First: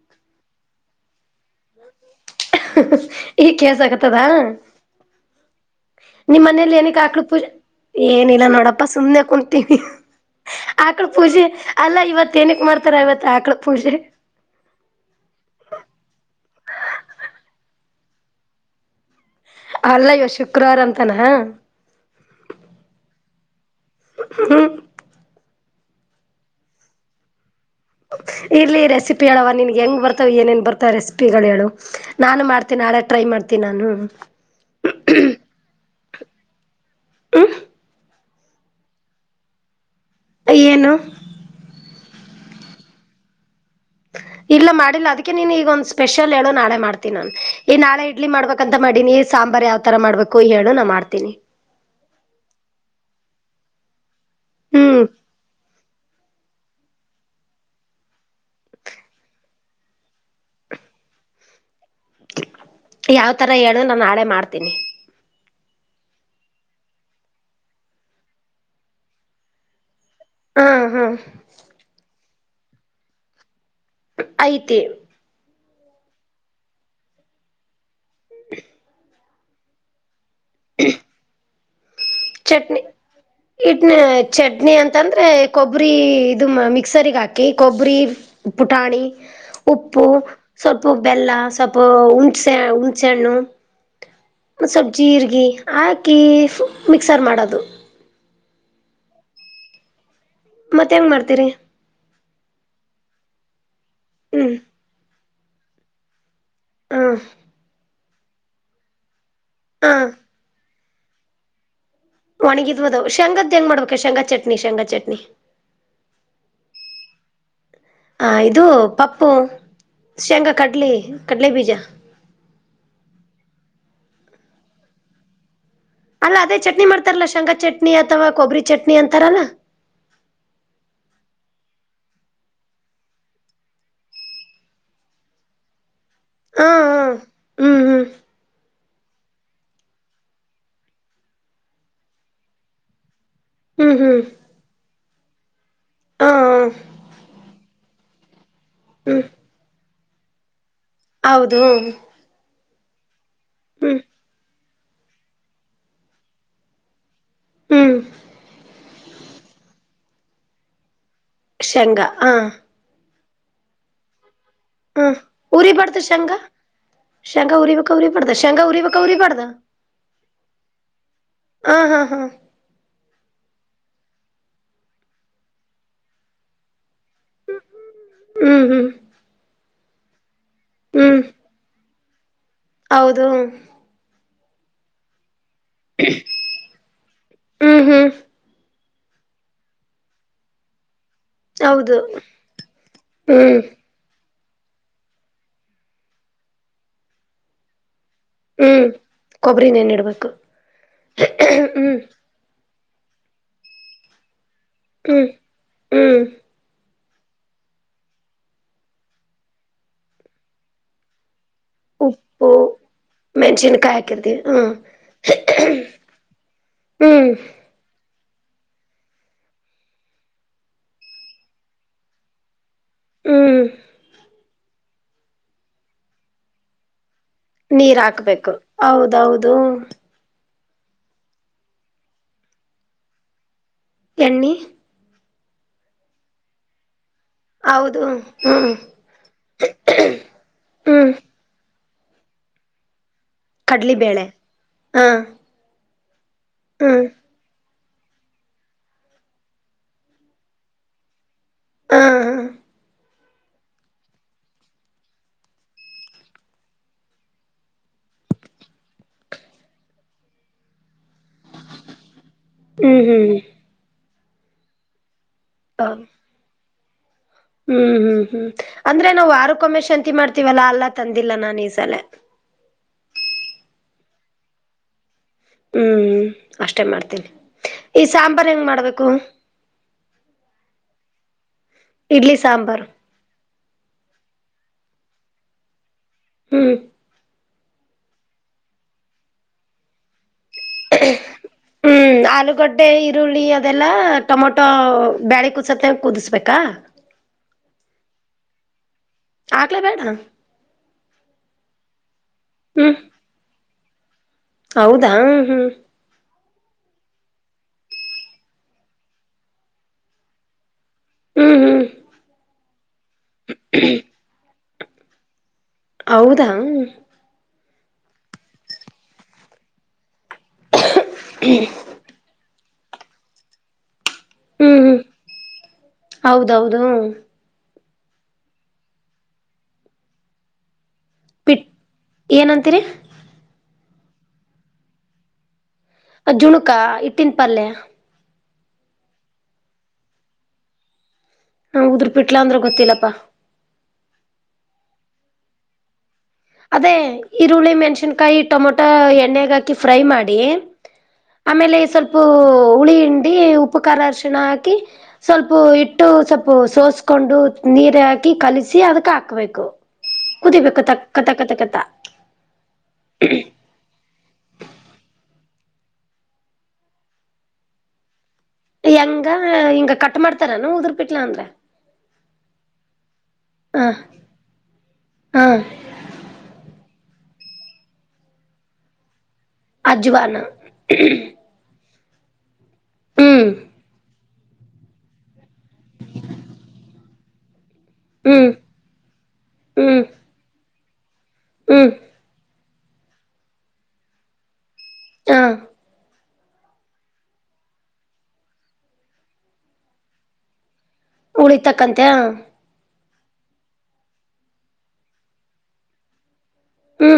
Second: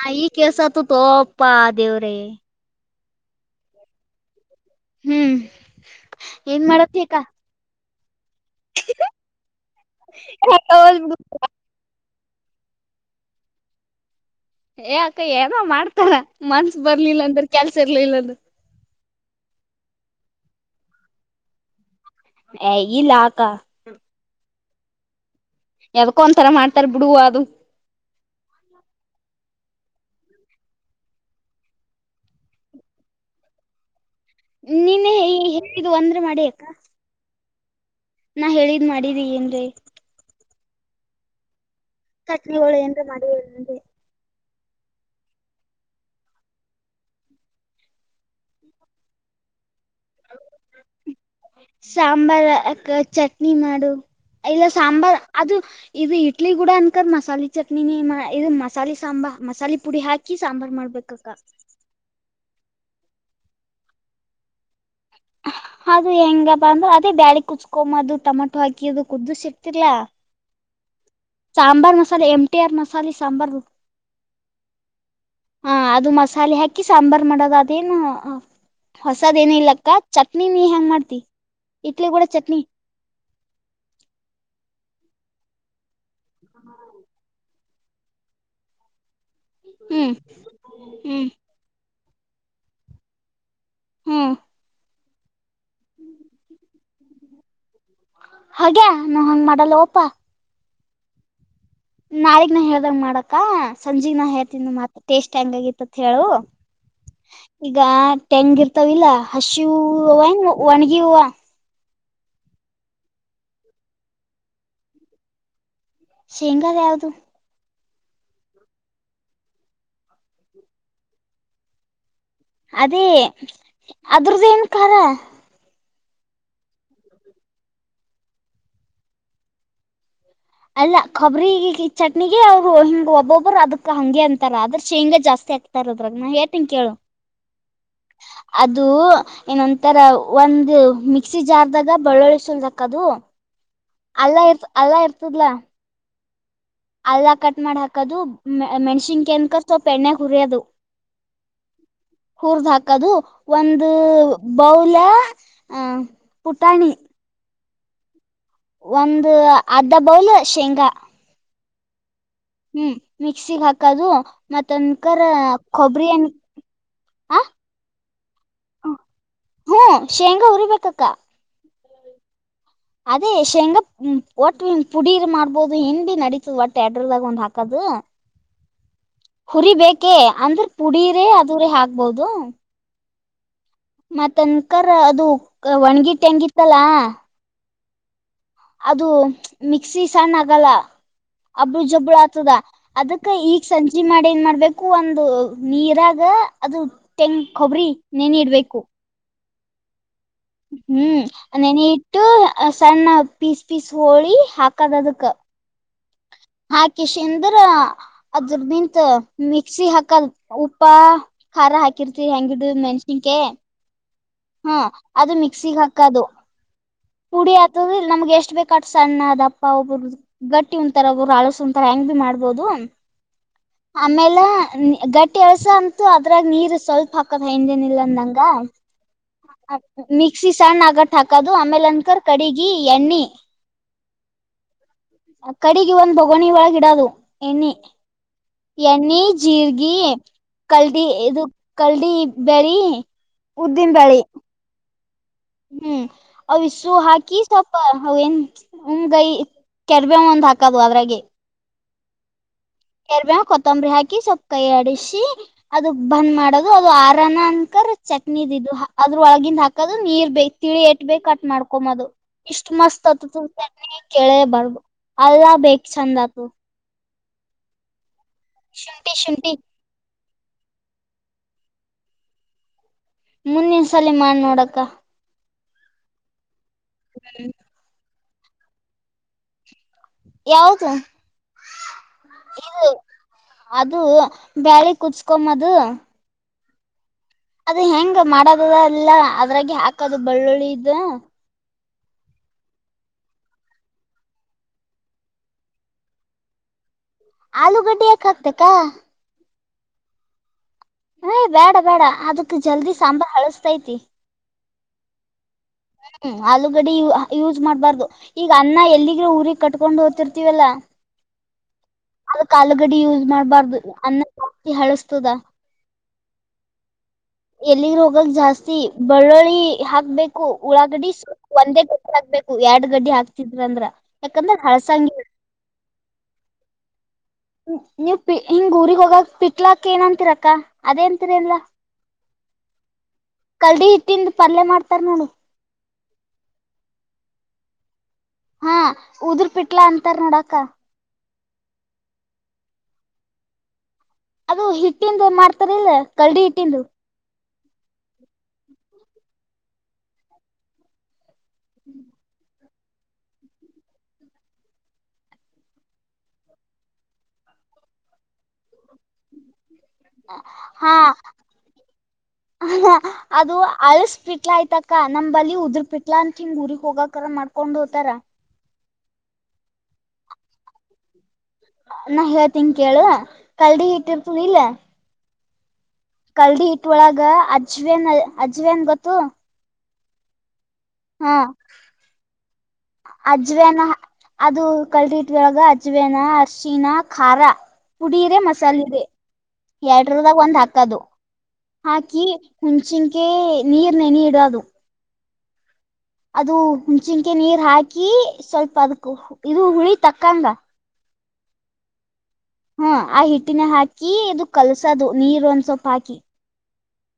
ನಾ ಈ ಕೆಸ ಆತ ತೋಪ್ಪಾ ದೇವ್ರೇ. ಇಗ್ ಕೆಲಸಕತದ. ಹ್ಮ್ ನಿಮ್ ಏನ್ ಮನೇಲಿ ಏನಕ್ ಮಾಡತ್ತೀಕ ಹಾಕ್ಳ ಪೂಜೆ ಏನಿಲ್ಲ ನೋಡ. ಪ್ಪ ಸುಮ್ಮ್ನೆ ಕುತೀವಿ ಆಕಳು ಪೂಜೆ. ಅಲ್ಲ ಇವತ್ ಏನಕ್ ಮಾಡ್ತಾರ ಇವತ್ ಆಕಳ ಪೂಜೆ. ಏ ಅಕ್ಕ ಏನೋ ಮಾಡ್ತಾರ ಮನ್ಸ ಬರ್ಲಿಲ್ಲ ಅಂದ್ರ ಕೆಲ್ಸ ಇರ್ಲಿಲ್ಲ ಅಂದ್ರೆ. ಅಲ್ಲ ಇವತ್ ಶುಕ್ರವಾರ ಅಂತಾನ. ಹೆ ಇಲ್ಲಕ್ಕ. ಹ್ಮ ಯಾವದಕ್ಕೋ ಒಂದಥರ ಮಾಡ್ತಾರೆ ಬಿಡು ಅದು. ಇರ್ಲಿ ರೆಸಿಪಿ ಹೇಳವ ನಿನ್ಗೆ ಹೆಂಗ್ ಬರ್ತಾವ ಏನೇನ್ ಬರ್ತಾವ ರೆಸಿಪಿಗಳು ಹೇಳು. ನಾನು ಮಾಡ್ತೀನಿ ನಾಳೆ ಟ್ರೈ ಮಾಡ್ತೀನಿ ನಾನು. ನಿನ್ನೆ ಹೇಳಿದ್ದು ಒಂದ್ ಅದ್ರು ಮಾಡಿಯಕ. ಹ್ಮ್ ನಾ ಹೇಳಿದ್ ಮಾಡಿದಿ ಏನ್ರೀ. ಏನು. ಕಟ್ಲಿ ಹೊಳೆ ಏನ್ರೆ ಮಾಡಿ ಅಂದೆ. ಇಲ್ಲ ಮಾಡಿಲ್ಲ ಅದಕ್ಕೆ ನೀನ್ ಈಗ ಒಂದ್ ಸ್ಪೆಷಲ್ ಹೇಳೋ ನಾಳೆ ಮಾಡ್ತೀನಿ ನಾನ್ ಈ ನಾಳೆ ಇಡ್ಲಿ ಮಾಡ್ಬೇಕಂತ ಮಾಡೀನಿ ಸಾಂಬಾರ್ ಯಾವ್ ತರ ಮಾಡ್ಬೇಕು ಹೇಳು ನಾ ಮಾಡ್ತೀನಿ. ಸಾಂಬಾರ್ ಅಕ್ಕ ಚಟ್ನಿ ಮಾಡು ಇಲ್ಲ ಹ್ಮ್ ಸಾಂಬಾರ್ ಅದು ಇದು ಇ ಚಟ್ಲಿ ಕೂಡ ಅನ್ಕದ ಮಸಾಲೆ ಚಟ್ನಿನಿ ಇದು ಮಸಾಲೆ ಸಾಂಬಾರ್ ಮಸಾಲೆ ಪುಡಿ ಹಾಕಿ ಸಾಂಬಾರು ಮಾಡ್ಬೇಕು. ಕಕ್ಕ. ಯಾವ ತರ ಹೇಳು ನಾನು ನಾಳೆ ಮಾಡ್ತೀನಿ. ಅದು ಹೆಂಗಪ್ಪ ಅಂದ್ರೆ ಅದೇ ಬ್ಯಾಳಿ ಕುತ್ಕೊಮದು ಅದು ಟಮಾಟೊ ಹಾಕಿ ಅದು ಕುದ್ದುಸಿತಿಲ್ಲಾ. ಹಾ ಹಾ ಸಾಂಬಾರ್ ಮಸಾಲೆ ಎಂಟಿ ಆರ್ ಮಸಾಲೆ ಸಾಂಬಾರು. ಐತಿ. ಹ ಅದು ಮಸಾಲೆ ಹಾಕಿ ಸಾಂಬಾರ್ ಮಾಡೋದ ಅದೇನು ಹೊಸದಏನು ಇಲಕ್ಕ. ಚಟ್ನ ನೀ ಹೆಂಗ್ ಮಾಡ್ತಿ ಇಡ್ಲಿ ಕೂಡ ಚ ಚಟ್ನಿ ಇಟ್ನ ಚಟ್ನಿ ಅಂತಂದ್ರೆ ಕೊಬ್ಬರಿ. ಇದು ಮಿಕ್ಸರ್ ಹಾಕಿ ಕೊಬ್ಬರಿ ಪುಟಾಣಿ ಉಪ್ಪು. ಹ್ಮ್ ಸ್ವಲ್ಪ ಹ್ಮ್ ಬೆಲ್ಲ ಸ್ವಲ್ಪ ಹುಣಸೆ ಹುಣ್ಸೆ ಹಣ್ಣು ಹ್ಮ್ ಸ್ವಲ್ಪ ಜೀರಿಗೆ ಹಾಕಿ ಮಿಕ್ಸರ್ ಮಾಡೋದು. ಹಾಗ್ಯಾ ನಾ ಹಂಗ ಮಾಡಲ್ಲ ಒಪ್ಪಾ. ಮತ್ ಹೆಂಗ್ ಮಾಡ್ತೀರಿ. ನಾಳಿಕ್ ನ ಹೇಳ್ದಂಗ ಮಾಡಕ ಸಂಜೆಗ್ ನ ಹ್ಮ್ ಹೇಳ್ತನ್ ಮಾತ್ರ ಟೇಸ್ಟ್ ಹೆಂಗಗತ್ತತ್ ಹೇಳು. ಹ್ಮ್ ಈಗ ತೆಂಗ ಇರ್ತವಿಲ್ಲ ಹಸಿ ಹಾ ಹೂವಂಗ ಒಣಗಿ ಹೂವ. ಒಣಿಗಿದ್ ಬದ್ ಶೇಂಗದ್ ಹೆಂಗ್ ಮಾಡ್ಬೇಕು ಶೇಂಗಾ ಚಟ್ನಿ ಶೇಂಗಾ ಚಟ್ನಿ. ಶೇಂಗಾ ಯಾವ್ದು. ಹ ಇದು ಪಪ್ಪು ಶೇಂಗಾ ಕಡ್ಲಿ ಕಡಲೆ ಬೀಜ. ಅದೇ ಅದ್ರ್ದನ್ ಖಾರ. ಅಲ್ಲ ಅದೇ ಚಟ್ನಿ ಮಾಡ್ತಾರಲ್ಲಾ ಶೇಂಗಾ ಚಟ್ನಿ ಅಥವಾ ಕೊಬ್ಬರಿ ಚಟ್ನಿ ಅಂತಾರಲ್ಲಾ ಅಲ್ಲ ಕೊಬ್ರ ಚಟ್ನಿಗೆ ಅವ್ರು ಹಿಂಗ್ ಒಬ್ಬೊಬ್ಬರು ಅದಕ್ ಹಂಗೆ ಅಂತಾರ ಅದ್ರ ಶೇಂಗಾ ಜಾಸ್ತಿ ಹಾಕ್ತಾರ ದ್ರಾಗ ನಾ ಹಾ ಹೇಳ್ತೀನಿ ಕೇಳು ಹಾ ಹ್ಮ್ ಹ್ಮ್ ಅ ಅದು ಏನೊಂತರ ಒಂದು ಮಿಕ್ಸಿ ಜಾರ್ ದಾಗ ಬಳ್ಳಳಿಸಲ್ದಕ್ದು ಹೂ ಹೂ ಅಲ್ಲ ಇ ಅಲ್ಲ ಇರ್ತದಲ್ಲಾ ಹೂ ಹೂ ಅಲ್ಲ ಕಟ್ ಮಾಡ ಹಾಕದು ಹ್ಮ್ ಮೆಣ್ಸಿನ್ ಕನ್ಕ ಸ್ವಲ್ಪ ಎಣ್ಣೆ ಹುರಿಯೋದು ಹೌದು ಹೂರ್ದ ಹಾಕದು ಒಂದು ಹ್ಮ್ ಒಂದು ಬೌಲ ಪುಟಾಣಿ ಹೂ ಒಂದು ಅರ್ಧ ಬೌಲ್ ಶೇಂಗಾ ಶೇಂಗ ಹಾ ಹೂ ಮಿಕ್ಸಿಗ್ ಹಾಕದು ಹ ಮತ್ತಂದಕರ ಕೊಬರಿ ಅನ್ ಶೇಂಗ ಉರಿ ವಕೌರಿ ಪಡದ ಶೇಂಗ ಉರಿಕೌರಿ ಪಡಾ ಹೂ ಶೇಂಗಾ ಉರಿಬೇಕಕ್ಕ ಹ ಹಾ ಹಾ ಅದೇ ಶೇಂಗ ಒಟ್ಟ ಪುಡೀರ್ ಮಾಡ್ಬೋದು ಹೆ್ ಭ ನಡೀತದ ಒಟ್ಟ ಎಡ್ರದಾಗ ಒಂದ್ ಹಾಕದು ಹೂ ಹೂ ಹುರಿ ಬೇಕೇ ಅಂದ್ರೆ ಹ್ಮ್ ಪುಡೀರೆೇ ಆದರೆ ಹಾಕ್ಬಹದು ಹೌದು ಮತ್ತನ್ಕರ್ ಅದು ಒಣ್ಗಿಟ್ಟ ಹೆಂಗಿತ್ತಲಾ ಹೂ ಹೂ ಅದು ಮಿಕ್ಸಿ ಸಣ್ಣ ಆಗಲ್ಲ ಅಬ್ಬಳ ಹೌದು ಜಬ್ಬಳ ಆತದ ಅದಕ್ಕ ಹ್ಮ್ ಈಗ ಸಂಜ ಇಲಿ ಮಾಡಿ ಏನ್ ಮಾಡ್ಬೇಕು ಒಂದು ನೀರಾಗ ಅದು ತೆಂಗ ಕೊಬರಿ ನೆನ ಇಡ್ಬೇಕು ಹ್ಮ್ ಕೊಬ್ಬರಿ ನೆನಿ ಇಡ್ಬೇಕು ಹೂ ನೆನ ಇಟ್ಟು ಸಣ್ಣ ಪೀಸ್ ಪೀಸ್ ಹೋಳಿ ಹಾಕ್ ಹೂ ಹಾಕಿ ಶಂದ್ರ ಅದ್ರ ನಿಂತ ಮಿಕ್ಸಿ ಹಾಕಲ್ ಉಪ್ಪ ಹರ ಹಾಕಿರ್ತಿರಿ ಹೆಂಗಿಡ್ರು ಮೆಣಸಿನ್ಕ ನ್ ಕಾಯ ಹಾಕಿರ್ತಿವಿ ಹಾ ಅದು ಮಿಕ್ಸಿಗ್ ಹಾಕದು ಹ್ಮ್ ಪುಡಿ ಇ ನಮ್ಗೆ ಎಷ್ಟು ಬೇಕಾ ಸಣ್ಣ ಅದ ಅಪ್ಪ ಒಬ್ಬರು್ದ ಗಟ್ಟಿ ಉಂಂತರ ಒರು ಅಳಸ ಉಂತರ ಹೆಂಗ್ ಭಿ ಮಾಡ್ಬೋದು ಹೂ ಆಮೇಲೆ ಗಟ್ಟಿ ಎಳ್ಸ ಅಂತೂ ಅದ್ರಾಗ ನೀರ್ ಸ್ವಲ್ಪ ಹಾಕದ ಹಿಂದೇನ ನೀರ್ ಇಿಲ್ಲ ಅಂದಂಗ ಹಾಕ್ಬೇಕು ಹೌದೌದು ಮಿಕ್ಸಿ ಸಣ್ಣ ಆಗಟ್ಟ ಹಾಕದು ಆಮೇಲೆ ಅನ್ಕರ್ ಕಡಗಿ ಎಣ್ಣಿ ಎಣ್ಣಿ ಕಡೆಗೆ ಒಂದು ಬಗೋಣಿ ಒಳಗ ಇಡೋದು ಎಣ್ಣೆ ಹೌದು ಹ್ಮ್ ಎಣ್ಣೆ ಜೀರ್ಗಿ ಕಲ್ದಿ ಹ್ಮ್ ಇದು ಕಲ್ಡಿ ಬೇರಿ ಕಡ್ಲಿಬೇಳೆ ಹಾ ಹೂ ಅವು ಹ್ಮ್ ಇಸುಹಾಕಿ ಸ ಅವ ಏನ್ ಹಮ್ಗೈ ಕೆರ್ಬೆ ಒಂದ್ ಹಾಕದು ಅದ್ರಾಗೆ ಹಾ ಹ ಎರ್ ಕೊತಂಬ ರಿ ಹಾಕಿ ಸ್ವಲ್ಪ ಕೈ ಆಡಿಸಿ ಅದು ಬಂದ್ ಮಾಡೋದು ಅದು ಆರನ ಅನ್ಕರ್ ಚಟ್ನಿಿದು ಅದ್ರ ಒಳಗಿಂದ ಹಾಕದು ನೀರ್ ಬೇಕು ತಿಳಿ ಎಟ್ಬ ಕಟ್ ಮಾಡ್ಕೊಂಬದು ಇಷ್ಟ್ ಮಸ್ತ್ ಆತ ಹ್ಮ್ ಹ್ಮ್ ತು ಕೇಳೇ ಬರ್ಬ ಅಲ್ಲಾ ಬೇಕ್ ಚಂದ ಆತ ಹೂ ಹೂ ಹೂ ಅಂದ್ರೆ ಶುಂಠಿ ನಾವ್ ಶುಂಠಿ ಆಾರಕ್ಕೊಮ್ಮೆ ಶಂತಿ ಮಾಡ್ತೀವಲ್ಲಾ ಅಲ್ಲಾ ತಂದಿಲ್ಲ ನಾನ್ ಈ ಸಲ ಮುಂದಿನ ಸಲ ಮಾಡಿ ನೋಡಕ್ಕ ಹೂ ಅಷ್ಟೇ ಮಾಡ್ತೀನಿ ಈ ಸಾಂಬಾರ್ು ಹೆಂಗ್ ಮಾಡ್ಬೇಕು ಯವುದು ಇಡ್ಲಿ ಸಾಂಬಾರ್ ಅದು ಬರೆ ಕುತ್ಕೊದು ಹೂ ಅದು ಹೆಂಗ ಮಾಡದದ ಇಲ್ಲ ಅದ್ರಾಗ ಹಾಕದು ಬೆಳ್ಳುಳ್ಳಿ ಹೂ ಹಾಕ್ ಆಲೂಗಡ್ಡೆ ಈರುಳ್ಳಿ ಅದೆಲ್ಲ ಟೊಮೊಟೊ ಬೇಳೆ ಕೂಸತ್ತ ಕುದಿಸ್ಬೇಕಾ ಆಲೂಗಡ್ಡೆ ಯಾಕ ಹಾಕ್ತಕ್ಕ ಆಗ್ಲೇ ಬೇಡ ಹ ಬೇಡ ಬೇಡ ಅದಕ್ ಜಲ್ದಿ ಹ್ಮ್ ಸಾಂಬಾರ್ ಹಳಸ್ತೈತಿ ಹೌದಾ ಹೂ ಹೂ ಆಲೂಗಡೆ ಯೂಸ್ ಮಾಡ್ಬಾರ್ದು ಈಗ ಅನ್ನ ಎಲ್ಲಿಗ್ರ ಊರಿಗೆ ಕಟ್ಕೊಂಡು ಓದತಿರ್ತಿೀವಲ್ಲಾ ಹೂ ಹೂ ಅದಕ ಆಲುಗಡಿ ಯೂಸ್ ಮಾಡ್ಬಾರ್ದು ಅನ್ನ ಜಾಸ್ತಿ ಹಳಸ್ತದ ಹೌದಾ ಎಲ್ಲಿಗ್ ಹೋಗಕ್ ಜಾಸ್ತಿ ಬೆಳ್ಳುಳ್ಳಿ ಹಾಕ್ಬೇಕು ಉಳ್ಳಾಗಡಿ ಒಂದೇ ಆಗ್ಬೇಕು ಎರಡ್ ಗಡ್ಡಿ ಹಾಕ್ತಿದ್ರ ಅಂದ್ರ ಯಾಕಂದ್ರ ಹ್ಮ್ ಹಳ್ಸಂಗಿ ಹೌದೌದು ನೀವು ಪ ಹಿಂಗ ಊರಿಗೆಗ್ ಹೋಗಕ್ ಪಟ್ಲಾಕ್ ಏನ್ಂತಿರಕ್ಕ ಅದೇ ಎ ಪಿಟ್ ಏನಂತೀರಿ ಕಲ್ಡಿ ಹಟ್ಟಿಂದ ಪಲ್ಯ ಮಾಡ್ತಾರ ನೋಡು ಅ್ ಜುಣುಕಾ ಇಟ್ಟನ್ ಪಲ್ಯ ಹಾ ಉದರ್ ಪಿಟ್ಲಾ ಅಂತಾರ ನೋಡಕ ಹ ಉದ್ರ ಪಿಟ್ಲಾ ಅಂದ್ರೆ ಗೊತ್ತಿಲ್ಲಪ್ಪಾ ಅದು ಹಿಟ್ಟಿಂದ ಮಾಡ್ತಾರಿಲ್ಲ ಕಲ್ಡಿ ಹಿಟ್ಟಿಂದು ಅದೇ ಈರುಳ್ಳಿ ಮೆಣ್ಸನ್ಕಾಯಿ ಟೊಮೊಟೊ ಎಣ್ಣಗೆ ಹಾಕಿ ಫ್ರೈ ಮಾಡಿ ಆಮೇಲೆ ಸ್ವಲ್ಪ ಹುಳಿ ಹಿಂಡಿ ಉಪ್ಪು ಖಾರ ಅರ್ಶಿಣ ಹಾಕಿ ಸ್ವಲ್ಪ ಇಟ್ಟು ಸ್ವಲ್ಪ ಸೋಸ್ಕೊಂಡು ನೀರ ಹಾಕಿ ಕಲಸಿ ಅದಕ್ ಹಾಕ್ಬೇಕು ಹಾ ಹ ಹ ಅದು ಅಲ್ಸ್ ಪಿಟ್ಲಾ ಆಯ್ತಕ ನ್ ಬಲಿ ಉದ್ರ ಪಿಟ್ಲಾ ಅಂತ ಹಿಂಗ ಊರಿಗ್ ಹೋಗಕರ ಮಾಡ್ ಕೊಂಡು ಹೋಗತಾರಾ ಹೆಂಗ ಹಿಂಗ ಕಟ್ ಮಾಡ್ತಾರಾನ ಉದರ್ಪಿಟ್ಲ ಅಂದ್ರೆ ನಾ ಹೇಳ್ತೀನಿ ಕೇಳು ಕಲ್ಡಿಿ ಇಟ್ಟಿರ್ತದ ಇಲ್ಲ ಹಾ ಕಲ್ದಿ ಇಟ್ ಒಳಗ ಅಜ್ವೇನ್ ಅಜ್ವೇನ್ ಗೊತ್ತು ಅಜ್ವನ್ ಹಾ ಹ್ಮ್ ಅಜ್ವೇನ ಹಾಕ್ ಅದು ಕಲ್ದಿಟ್ೊಳಗ ಅಜ್ವೇನ ಅರ್ಶಣ ಖಾರ ಪುಡಿ ಇದೆ ಹ್ಮ್ ಮಸಾಲೆ ಇದೆ ಹ್ಮ್ ಎರಡದಾಗ ಒಂದ್ ಹಾಕದು ಹ್ಮ್ ಹಾಕಿ ಹುಂಚಿನ್ಕ ನೀರ್ನೆ ನೆನೆ ಇಡೋದು ಅದು ಹಾ ಅದು ಹುಣ್ಚಿನ್ಕೆ ನೀರ್ ಹಾಕಿ ಸ್ವಲ್ಪ ಅದ್ಕ್ ಇದು ಹುಳಿ ತಕ್ಕಂದ ಉಳಿಗೆ ತಕ್ಕಂತೆ ಹೂ ಆ ಹಿಟ್ಟಿನ ಹಾಕಿ ಇದು ಕಲ್ಸದು ನೀರು ಒಂದ್ ಸ್ವಪ ಹಾಕಿ ಹೂ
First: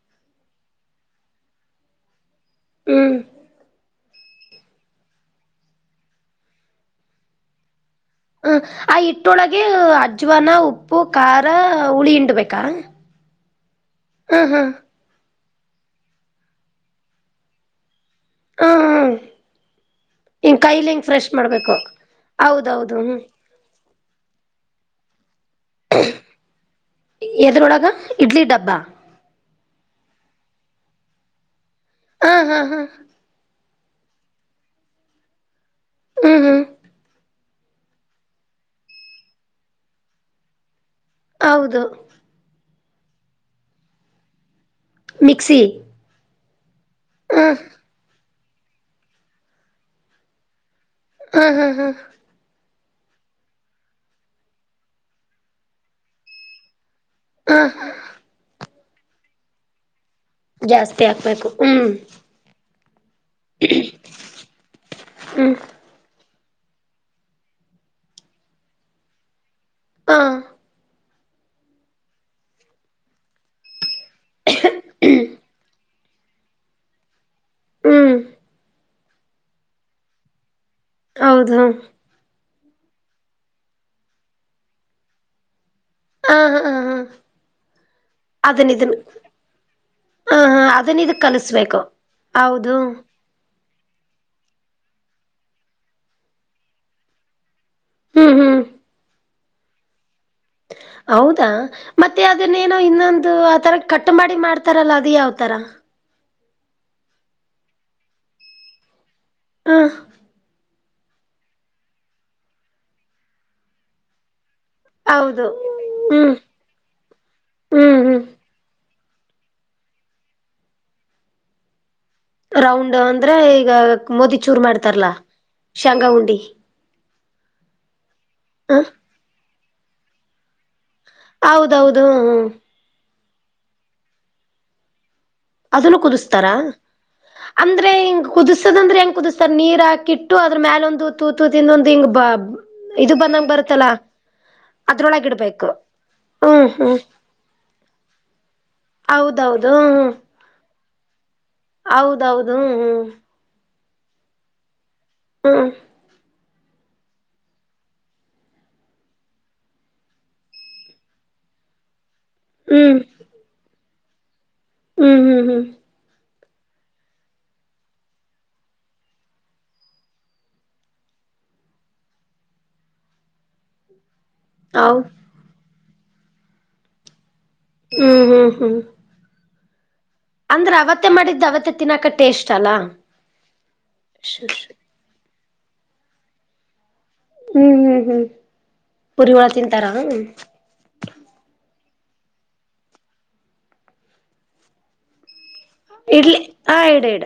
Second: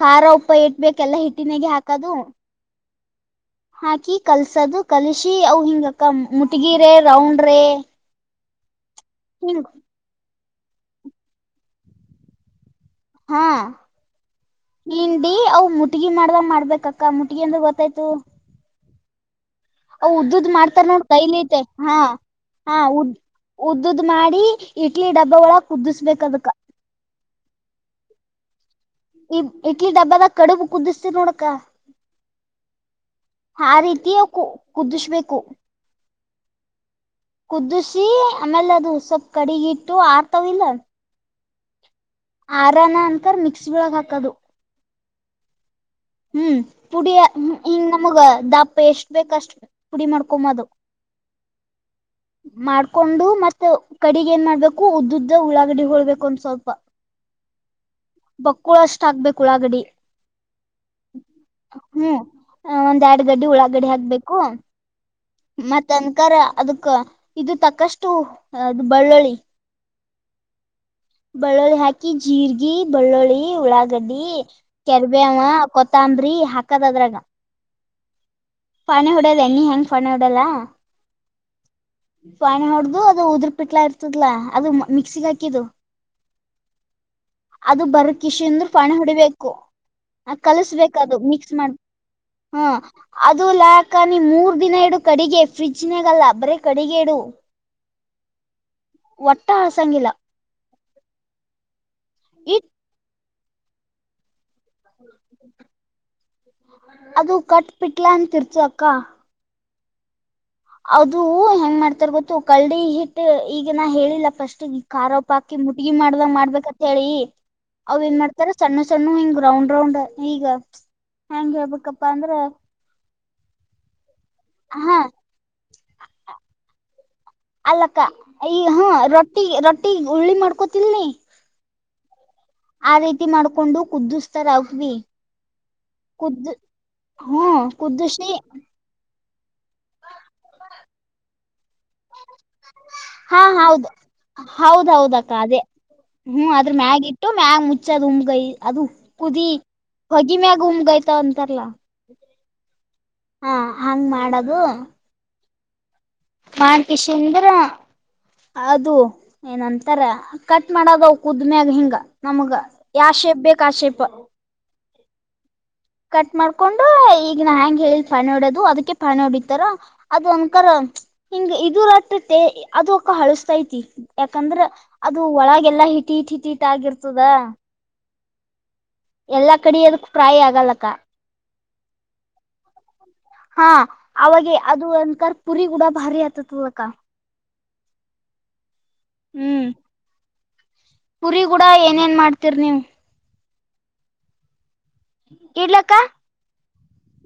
ಖಾರ ಉಪ್ಪ ಇಟ್ಬೇಕ ಎಲ್ಲಾ ಹಿಟ್ಟಿನಾಗ ಹಾಕದು ಹೂ ಹಾಕಿ ಕಲ್ಸದು ಕಲ್ಸಿ ಅ ಹಿಂಗಕ್ಕ ಮುಟಗಿರೇ ರೌಂಡ್ರೇ ಹ ಆ ಹಿಟ್ಟೊಳಗೆ ಅಜ್ವನ ಉಪ್ಪು ಖಾರ ಹುಳಿ ಹಿಂಡಬೇಕಾ ಹಾ ಹಿಂಡಿ ಅವು ಮುಟಗಿ ಮಾಡ್ದ ಮಾಡ್ಬೇಕಕ್ಕ ಮುಟಗಿ ಅಂದ್ರ ಗೊತ್ತಾಯ್ತು ಹ ಹಾ ಆವ್ ಉದ್ದದ ಮಾಡ್ತಾರ ನೋಡ್ ಕೈಲಿ ಐತೆ ಮಾಡ್ಬೇಕು ಹಾ ಹಾ ಹೌದೌದು ಉದ್ದ ಹ್ಮ್ ಉದ್ದುದ್ ಮಾಡಿ ಇಡ್ಲಿ ಡಬ್ಬ ಒಳಕ್ ಕುದ್ದಿಸಬೇಕ ಅದಕ್ಕ ಎದ್ರೊಳಗ ಇಡ್ಲಿ ಡಬ್ಬಾ ಈ ಇಡ್ಲಿ ಡಬ್ಬದ ಕಡುಬು ಕುದಿಸ್ತ್ರೀ ನೋಡ ಅಕ್ಕ ಹಾ ಹಾ ಹಾ ಆ ರೀತಿಿಯ ಕು ಕುದಿಸ್ಬೇಕು ಹಾ ಹಾ ಕುದಿಸಿ ಆಮೇಲೆ ಅದು ಸೊಪ್ ಕಡಿಗಿಟ್ಟು ಆರ್ತವಿಲ್ಲ ಹೌದು ಆರಾನ ಅಂತರ ಮಿಕ್ಸಿ ಬೆಳಗ್ ಹಾಕದು ಮಿಕ್ಸಿ ಹೂ ಪುಡಿ ಹ ಹೂ ಹಿಂಗ ನಮಗ ದಾಪ ಎಷ್ಟ್ ಬೇಕ ಅಷ್ಟ ಪುಡಿ ಮಾಡ್ಕೊದು ಹೂ ಹಾ ಹಾ ಮಾಡ್ಕೊಂಡು ಮತ್ತೆ ಕಡಿಗೆ ಏನ್ ಮಾಡ್ಬೇಕು ಉದ್ದ ಉದ್ದ ಉಳ್ಳಾಗಡಿ ಹ ಹೊಳ್ಬೇಕು ಒಂದ ಸ್ವಲ್ಪ ಹೂ ಬಕ್ಕುಳ ಅಷ್ಟ ಆಗ್ಬೇಕು ಉಳಾಗಡ್ಡಿ ಜಾಸ್ತಿ ಹಾಕ್ಬೇಕು ಹೂ ಹ ಒಂದ್ ಎರಡು ಗಡ್ಡಿ ಉಳಾಗಡ್ಡಿ ಹಾಕ್ಬೇಕು ಹ್ಮ್ ಮತ್ತ ಅನ್ಕಾರ ಅದಕ್ ಇದು ತಕಷ್ಟು ಅದು್ ಬಳ್ಳುಳ್ಳಿ ಹಾ ಬೆಳ್ಳುಳ್ಳಿ ಹಾಕಿ ಜೀರ್ಗಿ ಬೆಳ್ಳುಳ್ಳಿ ಉಳ್ಳಾಗಡ್ಡಿ ಕೆರ್ಬೆವ ಕೊತ ತಂಬ್ರಿ ಹಾಕದ ಅದ್ರಾಗ ಹ್ಮ್ ಪಾಣೆ ಹೊಡಲ್ಲ ಎನೀ ಹೆಂಗ ಪಾಣೆ ಹೊಡಲ್ಲ ಹೌದು ಹೌದು ಪಾಣಿ ಹೊಡ್ದು ಅದು ಉದ್ರ ಪಿಟ್ಲಾ ಇರ್ತದಲಾ ಅದು ಮಿಕ್ಸಿಗ್ ಹಾಕಿದು ಹ ಹಾ ಹ ಹಾ ಅದು ಬರ್ಬೆಕ್ ಕಿಶಿಂದರು ಪಾಣ ಹೊಡಿಬೇಕು ಆ ಹ ಹ ಅದನ್ನ ಕಲಸ್ಬೇಕದು ಇದಕ್ ಮಿಕ್ಸ್ ಕಲಿಸ್ಬೇಕು ಮಾಡಬೇ ಹ ಹೌದು ಅದು ಲಾಕ ನೀ ಮೂರ್ ದಿನ ಇಡು ಕಡೆಗೆ ಫ್ರಿಜಿನಾಗಲ್ಲ ಬರೀ ಕಡೆಗೆ ಇಡು ಹೂ ಹೂ ಒಟ್ಟ ಆಸಂಗಿಲ್ಲ ಹೌದಾ ಮತ್ತೆ ಇಟ್ ಅದನ್ನೇನೋ ಇನ್ನೊಂದು ಆ ತರ ಕಟ್ ಮಾಡಿ ಮಾಡ್ತ ತರಲ್ಲ ಅದ ಯಾವ ತರ ಅದು ಕಟ್ಬಿಟ್ಲ ಅಂತಿರ್ತು ಅಕ್ಕ ಹಾ ಅದು ಹೆಂಗ್ ಮಾಡ್ತಾರ ಗೊತ್ತು ಕಲ್ಡಿ ಹಿಟ್ಟ ಈಗ ನಾ ಹೇಳಿಲ್ಲ ಫಸ್ಟ್ ಖೋಪ ಹೌದು ಹಾಕಿ ಮುಟ್ಟಗಿ ಮಾಡ್ದ ಹ್ಮ್ ಮಾಡ್ಬೇಕಂತ ಹೇಳಿ ಹ್ಮ್ ಅವ ಏನ್ ಹ್ಮ್ ಮಾಡ್ತ ರ ಸಣ್ಣ ಸಣ್ಣ ಹಿಂಗ್ ರೌಂಡ್ ರೌಂಡ್ ಈಗ ಹೆಂಗ ಹೇಳ್ಬೇಕಪ್ಪಾ ಅಂದ್ರ ರೌಂಡ್ ಅಂದ್ರೆ ಈಗ ಮೋದಿ ಚೂರ್ ಹಾ ಮಾಡ್ತಾರಲ್ಲಾ ಶಾಂಗಾ ಉುಂಡಿ ಅಲ್ಲಕ್ಕ ಈ ಹ ಹಾ ರೊಟ್ಟಿ ರೊಟ್ಟಿ ಉರುಳ್ಳಿ ಮಾಡ್ಕೊತಿಲ್ನ ಹೌದೌದು ಹೂ ಹೂ ಆ ರೀತಿ ಮಾಡ್ಕೊಂಡು ಕುದಿಸ್ತಾರ ಆಕ್ವಿ ಅದನ್ನು ಕುದಿಸ್ತಾರಾ ಹ್ಮ ಅಂದ್ರೆಂಗ ಕುದಿಸಿ ಕುದಿಸದಂದ್ರೆ ಹೆಂಗ ಕುದಿಸ ನೀರ್ ಹಾಕಿಟ್ಟು ಅದ್ರ ಮ್ಯಾಲ ಒಂದು ತೂತು ತಿಿಂದ ಒಂದ್ ಹಿಂಗ್ ಇದು ಹಾ ಬಂದಂಗ ಹೌದು ಬರುತ್ತಲ್ಲಾ ಹೌದ ಹೌದ ಅದ್ರೊಳಗ ಅಕ್ಕ ಅದೇ ಇಡ್ಬೇಕು ಹೂ ಹ್ಮ್ ಅದ್ರ ಹ್ಮ್ ಮ್ಯಾಗ ಇಟ್ಟು ಮ್ಯಾಗ ಮುಚ್ಚದ್ ಉಮಗಾಯ ಅದು ಕುದಿ ಹೌದೌದು ಹ್ಮ್ ಹೊಗಿ ಮ್ಯಾಗ ಉಮ್ಗಾಯತ ಅಂತಾರಲ್ಲಾ ಹೌದೌದು ಹೂ ಹಾ ಹಂಗ್ ಮಾಡದು ಹೂ ಮಾಡ್ಕೇಶಿಂದಡ್ರ ಅದು ಏನಂತಾರೆ ಕಟ್ ಮಾಡದಾವ ಕುದ್ಮ್ಯಾಗ ಹಿಂಗ ನಮಗ ಹ್ಮ್ ಯಾವ ಶೇಪ್ ಬೇಕ ಆ ಶೇಪ್ ಹೂ ಹೂ ಹೂ ಕಟ್ ಮಾಡ್ಕೊಂಡು ಈಗ ನಾ ಹೆಂಗೆ ಹೇಳ ಪಣ ಹೊಡೋದು ಅದಕ್ಕೆ ಪಣ್ ಹೊಡಿತಾರ ಅದ ಅನ್ಕಾರರ ಹಿಂಗ ಇದು ರಟ್ಟುತ್ತೆ ಅದುಕ್ಕ ಹಳಸ್ತೈತಿ ಯಾಕಂದ್ರ ಹೌ ಅದು ಒಳಗೆಲ್ಲಾ ಹಿಟ್ಟಿಟ್ ಹಿಟ್ಟಿ ಹಿಟ್ಟ ಆಗಿರ್ತದ ಹೂ ಹೂ ಹೂ ಎಲ್ಲಾ ಕಡಿಯದು ಅಂದ್ರೆ ಅವತ್ತ ಮಾಡಿದ್ದು ಅವತ್ತ ತಿನ್ನಾಕ ಟೇಸ್ಟ್ ಅಲ್ಲಾ ಹಾ ಅವಾಗೆ ಅದು ಒಂತರ್ ಪುರಿ ಕೂಡ ಭಾರಿ ಆತತ್ಲಕ ಹೂ ಹೂ ಹೂ ಪುರಿವಳ ತಿಂತಾರಾ ಪೂರಿ ಕೂಡ ಏನೇನ್ ಮಾಡ್ತಿೀರ ನೀವು ಇಲ್ಲಕ್ಕ ಇಡ್ಲಿ ಹ ಇಡ ಇಡ